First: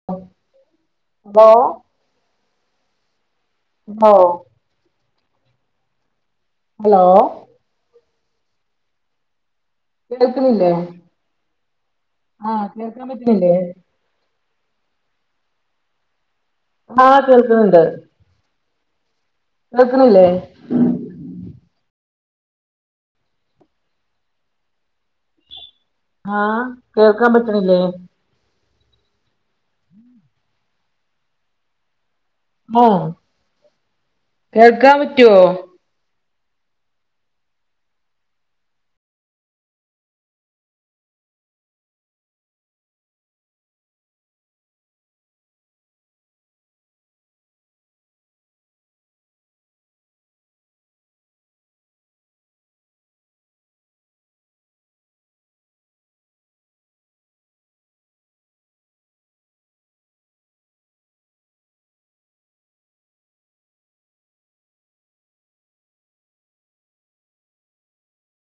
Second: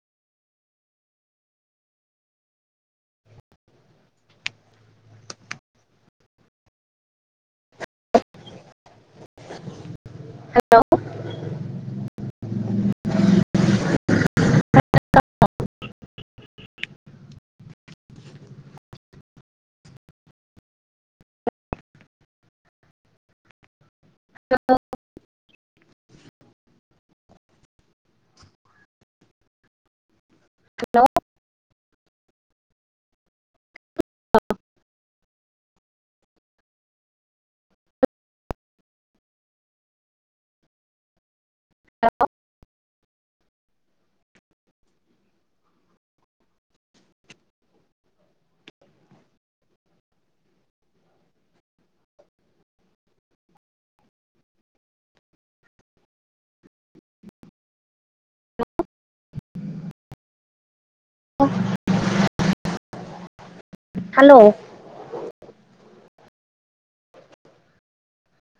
[unintelligible] മ്മോ. Hello കേൾക്ക്ണില്ലേ? Hello ആഹ് കേൾക്കാം പറ്റ്ണില്ലേ? ആഹ് കേൾക്ക്ണ് ണ്ട്. കേൾക്ക്ണില്ലേ? ഹലോ. ആഹാ കേൾക്കാം പറ്റ്ണില്ലേ? ഹലോ ഹലോ കേൾക്കാ പറ്റോ? Hello [unintelligible] hello.